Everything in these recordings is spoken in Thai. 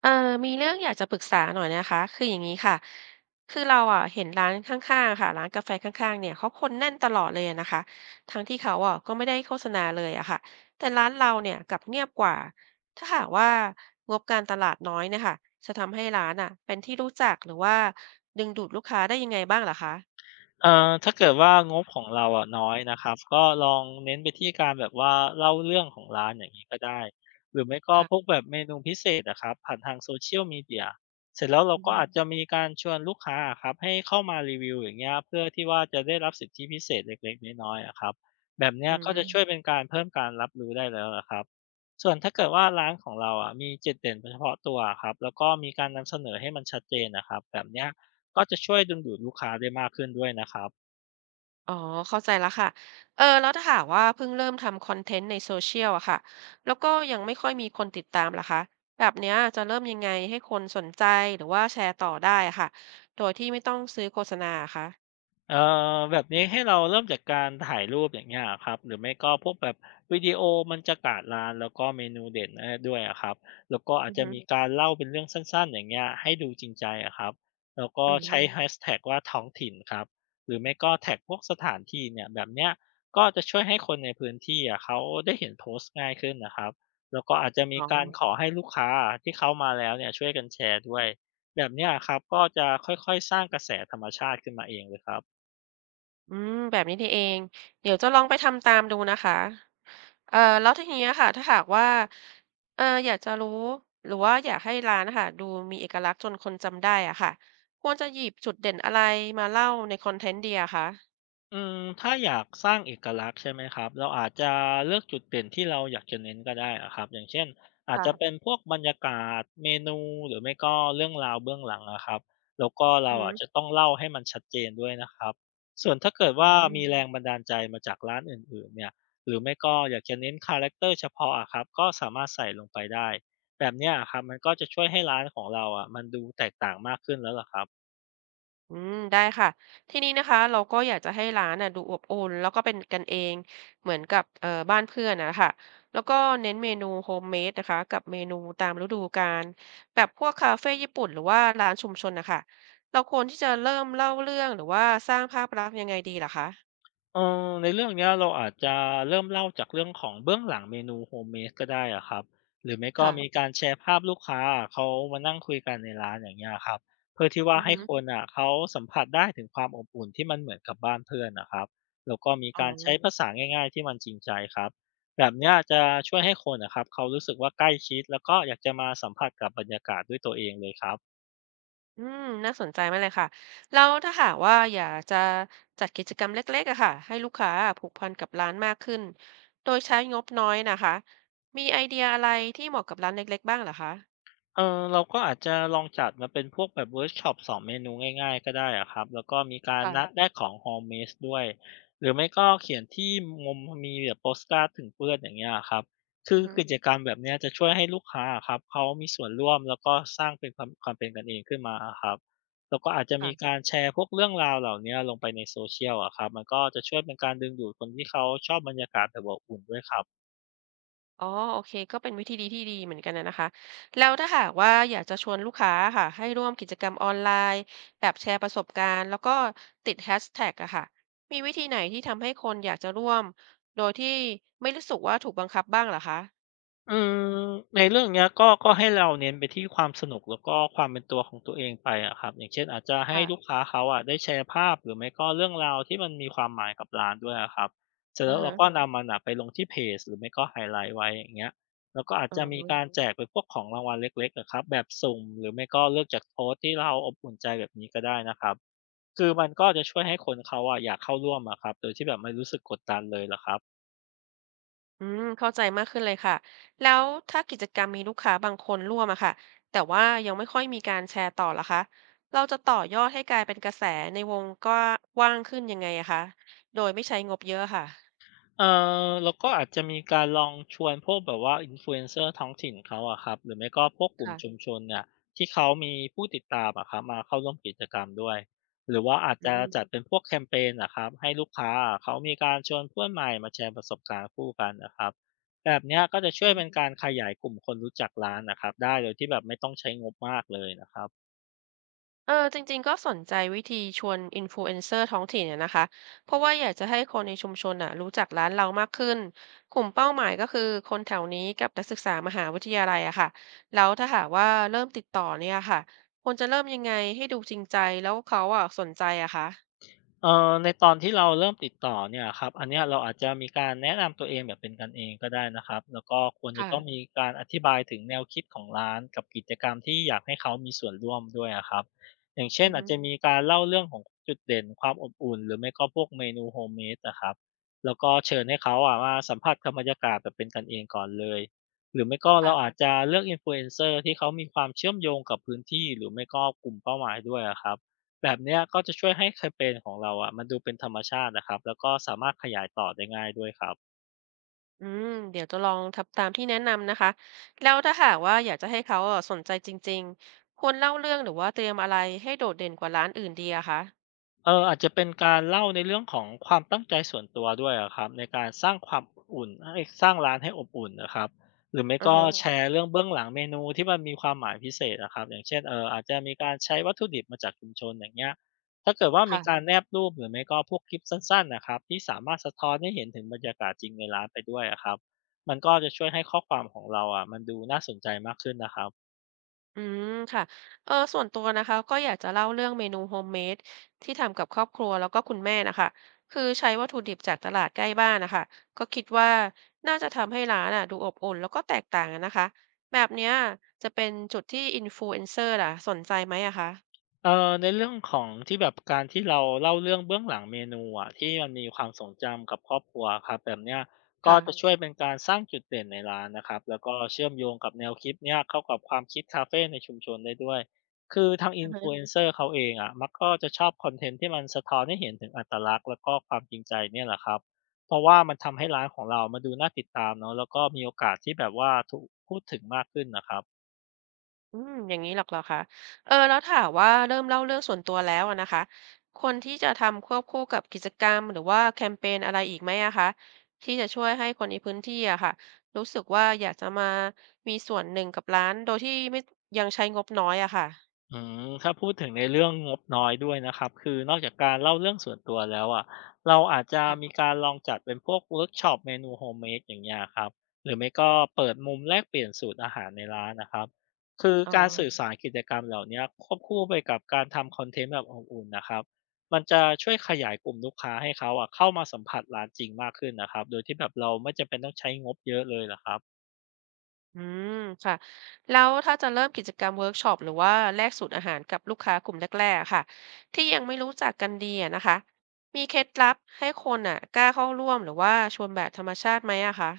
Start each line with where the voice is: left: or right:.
right: เออมีเรื่องอยากจะปรึกษาหน่อยนะคะคืออย่างนี้ค่ะคือเราอ่ะเห็นร้านข้างๆค่ะร้านกาแฟข้างๆเนี่ยเขาคนแน่นตลอดเลยอะนะคะทั้งที่เขาอ่ะก็ไม่ได้โฆษณาเลยอะค่ะแต่ร้านเราเนี่ยกลับเงียบกว่าถ้าหากว่างบการตลาดน้อยเนะคะจะทำให้ร้านอ่ะเป็นที่รู้จักหรือว่าดึงดูดลูกค้าได้ยังไงบ้างเหรอคะ
left: ถ้าเกิดว่างบของเราอะน้อยนะครับก็ลองเน้นไปที่การแบบว่าเล่าเรื่องของร้านอย่างนี้ก็ได้หรือไม่ก็พวก
right: ค่ะ
left: แบบเมนูพิเศษนะครับผ่านทาง s o ียลม Media เดียเสร็จแล้วเรา
right: อื
left: ก็
right: ม
left: อาจจะมีการชวนลูกค้าอะครับให้เข้ามารีวิวอย่างเงี้ยเพื่อที่ว่าจะได้รับสิทธิพิเศษเล็กๆน้อยๆอะครับแบบเนี้
right: อื
left: ยก็จะช่วย
right: ม
left: เป็นการเพิ่มการรับรู้ได้แล้วอะครับส่วนถ้าเกิดว่าร้านของเราอะมีจุดเด่นเฉพาะตัวครับแล้วก็มีการนำเสนอให้มันชัดเจนนะครับแบบเนี้ย ก็จะช่วยดึงดูดลูกค้าได้มากขึ้นด้วยนะครับ
right: อ๋อเข้าใจแล้วค่ะแล้วถ้าหากว่าเพิ่งเริ่มทำคอนเทนต์ในโซเชียลอะค่ะแล้วก็ยังไม่ค่อยมีคนติดตามล่ะคะแบบเนี้ยจะเริ่มยังไงให้คนสนใจหรือว่าแชร์ต่อได้อะค่ะโดยที่ไม่ต้องซื้อโฆษณาอะคะ
left: เอ่แบบนี้ให้เราเริ่มจากการถ่ายรูปอย่างเงี้ยครับหรือไม่ก็พวกแบบวิดีโอมันจากาดร้านแล้วก็เมนูเด่นเอาด้วยอะครับแล้วก็อาจ
right: อือ
left: จะ
right: ฮึ
left: มีการเล่าเป็นเรื่องสั้นๆอย่างเงี้ยให้ดูจริงใจอะครับแล้วก็
right: อื
left: ใช้
right: ม
left: แฮชแท็กว่าท้องถิ่นครับหรือไม่ก็แท็กพวกสถานที่เนี่ยแบบเนี้ยก็จะช่วยให้คนในพื้นที่อะเขาได้เห็นโพสต์ง่ายขึ้นนะครับแล้วก็อาจจะมี
right: อ๋อ
left: การขอให้ลูกค้าที่เขามาแล้วเนี่ยช่วยกันแชร์ด้วยแบบเนี้ยครับก็จะค่อยๆสร้างกระแสธรรมชาติขึ้นมาเองเลยครับ
right: อืมแบบนี้นี่เองเดี๋ยวจะลองไปทำตามดูนะคะ แล้วทีนี้ค่ะถ้าหากว่าอยากจะรู้หรือว่าอยากให้ร้านนะค่ะดูมีเอกลักษณ์จนคนจำได้อะค่ะควรจะหยิบจุดเด่นอะไรมาเล่าในคอนเทนต์เดียะคะ
left: อืมถ้าอยากสร้างเอกลักษณ์ใช่ไหมครับเราอาจจะเลือกจุดเด่นที่เราอยากจะเน้นก็ได้อะครับอย่างเช่นอาจ
right: ค่ะ
left: จะเป็นพวกบรรยากาศเมนูหรือไม่ก็เรื่องราวเบื้องหลังนะครับแล้วก็เรา
right: อื
left: อาจจะ
right: ม
left: ต้องเล่าให้มันชัดเจนด้วยนะครับส่วนถ้าเกิด
right: อ
left: ว่า
right: หืม
left: มีแรงบันดาลใจมาจากร้านอื่นๆเนี่ยหรือไม่ก็อยากจะเน้นคาแรคเตอร์เฉพาะอะครับก็สามารถใส่ลงไปได้แบบเนี้ยอะครับมันก็จะช่วยให้ร้านของเราอะมันดูแตกต่างมากขึ้นแล้วล่ะครับ
right: อืมได้ค่ะทีนี้นะคะเราก็อยากจะให้ร้านน่ะดูอบอุ่นแล้วก็เป็นกันเองเหมือนกับบ้านเพื่อนนะคะแล้วก็เน้นเมนูโฮมเมดนะคะกับเมนูตามฤดูกาลแบบพวกคาเฟ่ญี่ปุ่นหรือว่าร้านชุมชนนะคะเราควรที่จะเริ่มเล่าเรื่องหรือว่าสร้างภาพลักษณ์ยังไงดีหรอคะ
left: เออในเรื่องเนี้ยเราอาจจะเริ่มเล่าจากเรื่องของเบื้องหลังเมนูโฮมเมดก็ได้อะครับหรือไม่ก็มี
right: ค่ะ
left: การแชร์ภาพลูกค้าเขามานั่งคุยกันในร้านอย่างเงี้ยครับเพื่อที่ว่า
right: อือ
left: ให้
right: ฮึ
left: คนอะเขาสัมผัสได้ถึงความอบอุ่นที่มันเหมือนกับบ้านเพื่อนนะครับแล้วก็มี
right: อ๋อ
left: การใช้ภาษาง่ายๆที่มันจริงใจครับแบบเนี้ยจะช่วยให้คนนะครับเขารู้สึกว่าใกล้ชิดแล้วก็อยากจะมาสัมผัสกับบรรยากาศด้วยตัวเองเลยครับ
right: อืมน่าสนใจมากเลยค่ะแล้วถ้าหากว่าอยากจะจัดกิจกรรมเล็กๆอะค่ะให้ลูกค้าผูกพันกับร้านมากขึ้นโดยใช้งบน้อยนะคะมีไอเดียอะไรที่เหมาะกับร้านเล็กๆบ้างเหรอคะ
left: เออเราก็อาจจะลองจัดมาเป็นพวกแบบเวิร์กช็อปสอนเมนูง่ายๆก็ได้อะครับแล้วก็มีการ
right: ค่ะ
left: นัดแลกของโฮมเมสด้วยหรือไม่ก็เขียนที่มุมมีแบบโปสการ์ดถึงเพื่อนอย่างเงี้ยครับคือ
right: อือฮึ
left: กิจกรรมแบบเนี้ยจะช่วยให้ลูกค้าอะครับเขามีส่วนร่วมแล้วก็สร้างเป็นความเป็นกันเองขึ้นมาอะครับแล้วก็อาจจะมีกา
right: ค่ะ
left: รแชร์พวกเรื่องราวเหล่าเนี้ยลงไปในโซเชียลอะครับมันก็จะช่วยเป็นการดึงดูดคนที่เขาชอบบรรยากาศแบบอบอุ่นด้วยครับ
right: อ๋อโอเคก็เป็นวิธีดีที่ดีเหมือนกันนะนะคะแล้วถ้าหากว่าอยากจะชวนลูกค้าค่ะให้ร่วมกิจกรรมออนไลน์แบบแชร์ประสบการณ์แล้วก็ติดแฮชแท็กอะค่ะมีวิธีไหนที่ทำให้คนอยากจะร่วมโดยที่ไม่รู้สึกว่าถูกบังคับบ้างเหรอคะ
left: อืมในเรื่องเนี้ยก็ให้เราเน้นไปที่ความสนุกแล้วก็ความเป็นตัวของตัวเองไปอะครับอย่างเช่นอาจจะให้ลูก
right: ค่ะ
left: ค้าเขาอะได้แชร์ภาพหรือไม่ก็เรื่องราวที่มันมีความหมายกับร้านด้วยอะครับเสร็จ
right: อ
left: แล้
right: อ
left: วเราก็
right: ฮะ
left: นำมันอะไปลงที่เพจหรือไม่ก็ไฮไลท์ไว้อย่างเงี้ยแล้วก็อาจ
right: อ๋อ
left: จะมีการแจกเป็นพวกของรางวัลเล็กๆอะครับแบบสุ่มหรือไม่ก็เลือกจากโพสต์ที่เราอบอุ่นใจแบบนี้ก็ได้นะครับคือมันก็จะช่วยให้คนเขาอะอยากเข้าร่วมอะครับโดยที่แบบไม่รู้สึกกดดันเลยละครับ
right: อืมเข้าใจมากขึ้นเลยค่ะ แล้วถ้ากิจกรรมมีลูกค้าบางคนร่วมอะค่ะ แต่ว่ายังไม่ค่อยมีการแชร์ต่อล่ะคะเราจะต่อยอดให้กลายเป็นกระแสในวงก็กว้างขึ้นยังไงอะคะโดยไม่ใช้งบเยอะค่ะ
left: เอ่แลราก็อาจจะมีการลองชวนพวกแบบว่า Influencer ท้องถิ่นเขาอะครับหรือไม่ก็พวกกลุ่มชุม
right: ค่ะ
left: ชนเนี่ยที่เขามีผู้ติดตามอะครับมาเข้าร่วมกิจกรรมด้วยหรือว่าอาจ
right: อื
left: จะ
right: ม
left: จัดเป็นพวกแคมเปญอะครับให้ลูกค้าอะเขามีการชวนเพื่อนใหม่มาแชร์ประสบการณ์คู่กันนะครับแบบเนี้ยก็จะช่วยเป็นการขยายกลุ่มคนรู้จักร้านนะครับได้โดยที่แบบไม่ต้องใช้งบมากเลยนะครับ
right: เออจริงๆก็สนใจวิธีชวน Influencer ท้องถิ่นเนี่ยนะคะเพราะว่าอยากจะให้คนในชุมชนน่ะรู้จักร้านเรามากขึ้นกลุ่มเป้าหมายก็คือคนแถวนี้กับนักศึกษามหาวิทยาลัยอะค่ะแล้วถ้าหากว่าเริ่มติดต่อเนี่ยค่ะควรจะเริ่มยังไงให้ดูจริงใจแล้วเขาอะสนใจอะคะ
left: ในตอนที่เราเริ่มติดต่อเนี่ยครับอันเนี้ยเราอาจจะมีการแนะนำตัวเองแบบเป็นกันเองก็ได้นะครับแล้วก็ควรจะต้อง
right: ค่ะ
left: มีการอธิบายถึงแนวคิดของร้านกับกิจกรรมที่อยากให้เขามีส่วนร่วมด้วยอะครับอย่างเช่น
right: อือ
left: อา
right: ฮึ
left: จจะมีการเล่าเรื่องของจุดเด่นความอบอุ่นหรือไม่ก็พวกเมนูโฮมเมดนะครับแล้วก็เชิญให้เขาอะมาสัมผัสกับบรรยากาศแบบเป็นกันเองก่อนเลยหรือไม่ก็เราอาจ
right: ค่ะ
left: จะเลือกอินฟลูเอนเซอร์ที่เขามีความเชื่อมโยงกับพื้นที่หรือไม่ก็กลุ่มเป้าหมายด้วยอะครับ แบบเนี้ยก็จะช่วยให้แคมเ็นของเราอ่ะมันดูเป็นธรรมชาตินะครับแล้วก็สามารถขยายต่อได้ง่ายด้วยครับ
right: อืมเดี๋ยวจะลองทำตามที่แนะนำนะคะแล้วถ้าหากว่าอยากจะให้เขาอะสนใจจริงๆควรเล่าเรื่องหรือว่าเตรียมอะไรให้โดดเด่นกว่าร้านอื่นดีอะคะ
left: อาจจะเป็นการเล่าในเรื่องของความตั้งใจส่วนตัวด้วยอะครับในการสร้างความอบอุ่นให้สร้างร้านให้อบอุ่นนะครับหรือไม่
right: อือ
left: ก็
right: ฮะ
left: แชร์เรื่องเบื้องหลังเมนูที่มันมีความหมายพิเศษอะครับอย่างเช่นอาจจะมีการใช้วัตถุดิบมาจากชุมชนอย่างเงี้ยถ้าเกิดว่ามีการแนบรูปหรือไม่ก็พวกคลิปสั้นๆนะครับที่สามารถสะท้อนให้เห็นถึงบรรยากาศจริงในร้านไปด้วยอะครับมันก็จะช่วยให้ข้อความของเราอะมันดูน่าสนใจมากขึ้นนะครับ
right: อืมค่ะ ส่วนตัวนะคะก็อยากจะเล่าเรื่องเมนูโฮมเมดที่ทำกับครอบครัวแล้วก็คุณแม่นะคะคือใช้วัตถุดิบจากตลาดใกล้บ้านนะคะก็คิดว่าน่าจะทำให้ร้านอ่ะดูอบอุ่นแล้วก็แตกต่างอะนะคะแบบเนี้ยจะเป็นจุดที่อินฟลูเอนเซอร์ล่ะสนใจไหมอะคะ
left: ในเรื่องของที่แบบการที่เราเล่าเรื่องเบื้องหลังเมนูอะที่มันมีความทรงจำกับครอบครัวครับแบบเนี้ยก็
right: ค่ะ
left: จะช่วยเป็นการสร้างจุดเด่นในร้านนะครับแล้วก็เชื่อมโยงกับแนวคิดเนี้ยเข้ากับความคิดคาเฟในชุมชนได้ด้วยคือทางอนฟ Influencer เอนเซอร์เขาเองอะมักก็จะชอบคอนเทนต์ที่มันสะท้อนให้เห็นถึงอัตลักษณ์แล้วก็ความจริงใจเนี่ยแหละครับเพราะว่ามันทำให้ร้านของเรามาดูน่าติดตามเนาะแล้วก็มีโอกาสที่แบบว่าถูกพูดถึงมากขึ้นนะครับ
right: อืมอย่างนี้หรอกเหรอคะแล้วถามว่าเริ่มเล่าเรื่องส่วนตัวแล้วอะนะคะควรที่จะทำควบคู่กับกิจกรรมหรือว่าแคมเปญอะไรอีกไหมอะคะที่จะช่วยให้คนในพื้นที่อะค่ะรู้สึกว่าอยากจะมามีส่วนหนึ่งกับร้านโดยที่ไม่ยังใช้งบน้อยอะค่ะ
left: อืมถ้าพูดถึงในเรื่องงบน้อยด้วยนะครับคือนอกจากการเล่าเรื่องส่วนตัวแล้วอะเราอาจจะมี
right: ค่ะ
left: การลองจัดเป็นพวกเวิร์กช็อปเมนูโฮมเมดอย่างเงี้ยครับหรือไม่ก็เปิดมุมแลกเปลี่ยนสูตรอาหารในร้านนะครับคือ
right: อ๋อ
left: การสื่อสารกิจกรรมเหล่าเนี้ยควบคู่ไปกับการทำคอนเทนต์แบบอบอุ่นนะครับมันจะช่วยขยายกลุ่มลูกค้าให้เขาอะเข้ามาสัมผัสร้านจริงมากขึ้นนะครับโดยที่แบบเราไม่จำเป็นต้องใช้งบเยอะเลยละครับ
right: อืมค่ะแล้วถ้าจะเริ่มกิจกรรมเวิร์กช็อปหรือว่าแลกสูตรอาหารกับลูกค้ากลุ่มแรกๆอะค่ะที่ยังไม่รู้จักกันดีอะนะคะมีเคล็ดลับให้คนอ่ะกล้าเข้าร่วมหรือว่าชวนแบบธรรมชาติไหมอะคะ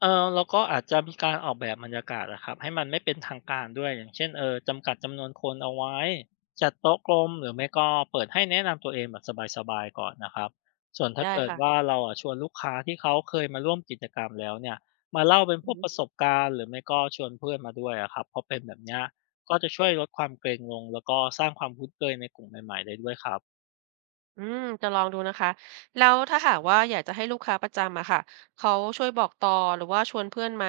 left: แลราก็อาจจะมีการออกแบบบรรยากาศนะครับให้มันไม่เป็นทางการด้วยอย่างเช่นจำกัดจำนวนคนเอาไว้จัดโต๊ะกลมหรือไม่ก็เปิดให้แนะนำตัวเองแบบสบายๆก่อนนะครับส่วนถ้า
right: ได้
left: เกิด
right: ค่ะ
left: ว่าเราอะชวนลูกค้าที่เขาเคยมาร่วมกิจกรรมแล้วเนี่ยมาเล่าเป็นพ
right: อื
left: วกป
right: ม
left: ระสบการณ์หรือไม่ก็ชวนเพื่อนมาด้วยอะครับเพราะเป็นแบบเนี้ยก็จะช่วยลดความเกรงลงแล้วก็สร้างความคุ้นเคยในกลุ่มใหม่ๆได้ด้วยครับ
right: อืมจะลองดูนะคะแล้วถ้าหากว่าอยากจะให้ลูกค้าประจำอะค่ะเขาช่วยบอกต่อหรือว่าชวนเพื่อนมา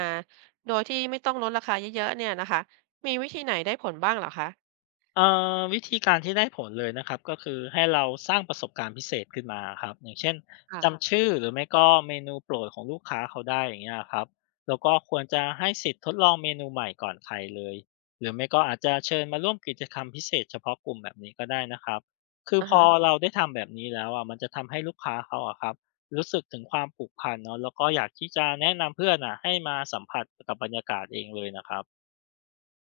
right: โดยที่ไม่ต้องลดราคาเยอะๆเนี่ยนะคะมีวิธีไหนได้ผลบ้างเหรอคะ
left: เอ่วิธีการที่ได้ผลเลยนะครับก็คือให้เราสร้างประสบการณ์พิเศษขึ้นมาครับอย่างเช่น
right: ค่ะ
left: จำชื่อหรือไม่ก็เมนูโปรดของลูกค้าเขาได้อย่างเงี้ยครับแล้วก็ควรจะให้สิทธิ์ทดลองเมนูใหม่ก่อนใครเลยหรือไม่ก็อาจจะเชิญมาร่วมกิจกรรมพิเศษเฉพาะกลุ่มแบบนี้ก็ได้นะครับคือ
right: อ่า
left: พอ
right: ฮะ
left: เราได้ทำแบบนี้แล้วอะมันจะทำให้ลูกค้าเขาอะครับรู้สึกถึงความผูกพันเนาะแล้วก็อยากที่จะแนะนำเพื่อนอ่ะให้มาสัมผัสกับบรรยากาศเองเลยนะครับ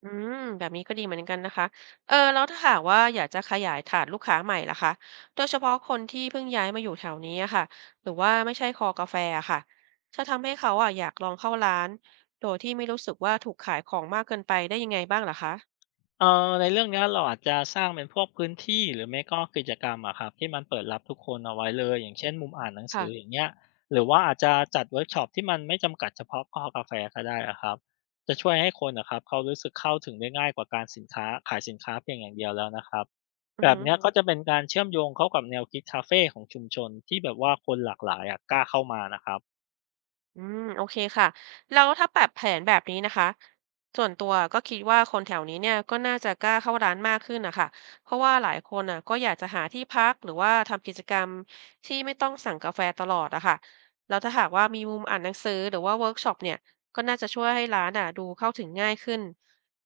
right: อืมแบบนี้ก็ดีเหมือนกันนะคะแล้วถ้าหากว่าอยากจะขยายฐานลูกค้าใหม่ล่ะคะโดยเฉพาะคนที่เพิ่งย้ายมาอยู่แถวนี้อะค่ะหรือว่าไม่ใช่คอกาแฟอะค่ะจะทำให้เขาอะอยากลองเข้าร้านโดยที่ไม่รู้สึกว่าถูกขายของมากเกินไปได้ยังไงบ้างล่ะคะ
left: ในเรื่องเนี้ยเราอาจจะสร้างเป็นพวกพื้นที่หรือไม่ก็กิจกรรมอะครับที่มันเปิดรับทุกคนเอาไว้เลยอย่างเช่นมุมอ่านหนังสืออย่า
right: ค่ะ
left: งเงี้ยหรือว่าอาจจะจัดเวิร์กช็อปที่มันไม่จำกัดเฉพาะคอกาแฟก็ได้อะครับจะช่วยให้คนนะครับเขารู้สึกเข้าถึงได้ง่ายกว่าการสินค้าขายสินค้าเพียงอย่างเดียวแล้วนะครับ
right: อื
left: แบ
right: อ
left: บ
right: ฮึ
left: เนี้ยอืก็มจะเป็นการเชื่อมโยงเข้ากับแนวคิดคาเฟของชุมชนที่แบบว่าคนหลากหลายอะกล้าเข้ามานะครับ
right: อืมโอเคค่ะแล้วถ้าแบบแผนแบบนี้นะคะส่วนตัวก็คิดว่าคนแถวนี้เนี่ยก็น่าจะกล้าเข้าร้านมากขึ้นนะคะเพราะว่าหลายคนน่ะก็อยากจะหาที่พักหรือว่าทำกิจกรรมที่ไม่ต้องสั่งกาแฟตลอดอะค่ะแล้วถ้าหากว่ามีมุมอ่านหนังสือหรือว่าเวิร์กช็อปเนี่ยก็น่าจะช่วยให้ร้านอ่ะดูเข้าถึงง่ายขึ้น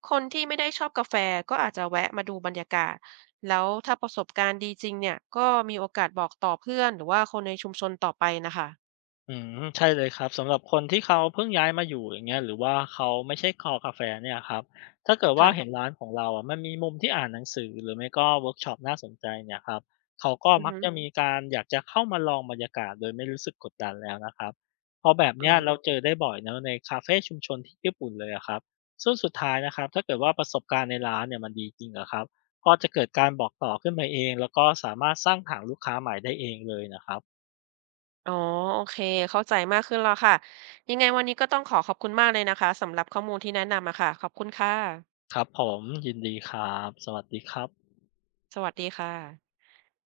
right: คนที่ไม่ได้ชอบกาแฟก็อาจจะแวะมาดูบรรยากาศแล้วถ้าประสบการณ์ดีจริงเนี่ยก็มีโอกาสบอกต่อเพื่อนหรือว่าคนในชุมชนต่อไปนะคะ
left: อืมใช่เลยครับสำหรับคนที่เขาเพิ่งย้ายมาอยู่อย่างเงี้ยหรือว่าเขาไม่ใช่คอกาแฟเนี่ยครับถ้าเกิดว่า
right: ค่ะ
left: เห็นร้านของเราอะมันมีมุมที่อ่านหนังสือหรือไม่ก็เวิร์กช็อปน่าสนใจเนี่ยครับเขาก็
right: อือ
left: มัก
right: ฮึ
left: จะมีการอยากจะเข้ามาลองบรรยากาศโดยไม่รู้สึกกดดันแล้วนะครับเพราะแบบเนี้ย
right: อ๋
left: เรา
right: อ
left: เจอได้บ่อยนะในคาเฟชุมชนที่ญี่ปุ่นเลยอะครับซึ่งสุดท้ายนะครับถ้าเกิดว่าประสบการณ์ในร้านเนี่ยมันดีจริงอะครับก็จะเกิดการบอกต่อขึ้นมาเองแล้วก็สามารถสร้างฐานลูกค้าใหม่ได้เองเลยนะครับ
right: อ๋อโอเค เข้าใจมากขึ้นแล้วค่ะ ยังไงวันนี้ก็ต้องขอขอบคุณมากเลยนะคะสำหรับข้อมูลที่แนะนำอะค่ะขอบคุณค่ะ
left: ครับผมยินดีครับสวัสดีครับ
right: สวัสดีค่ะ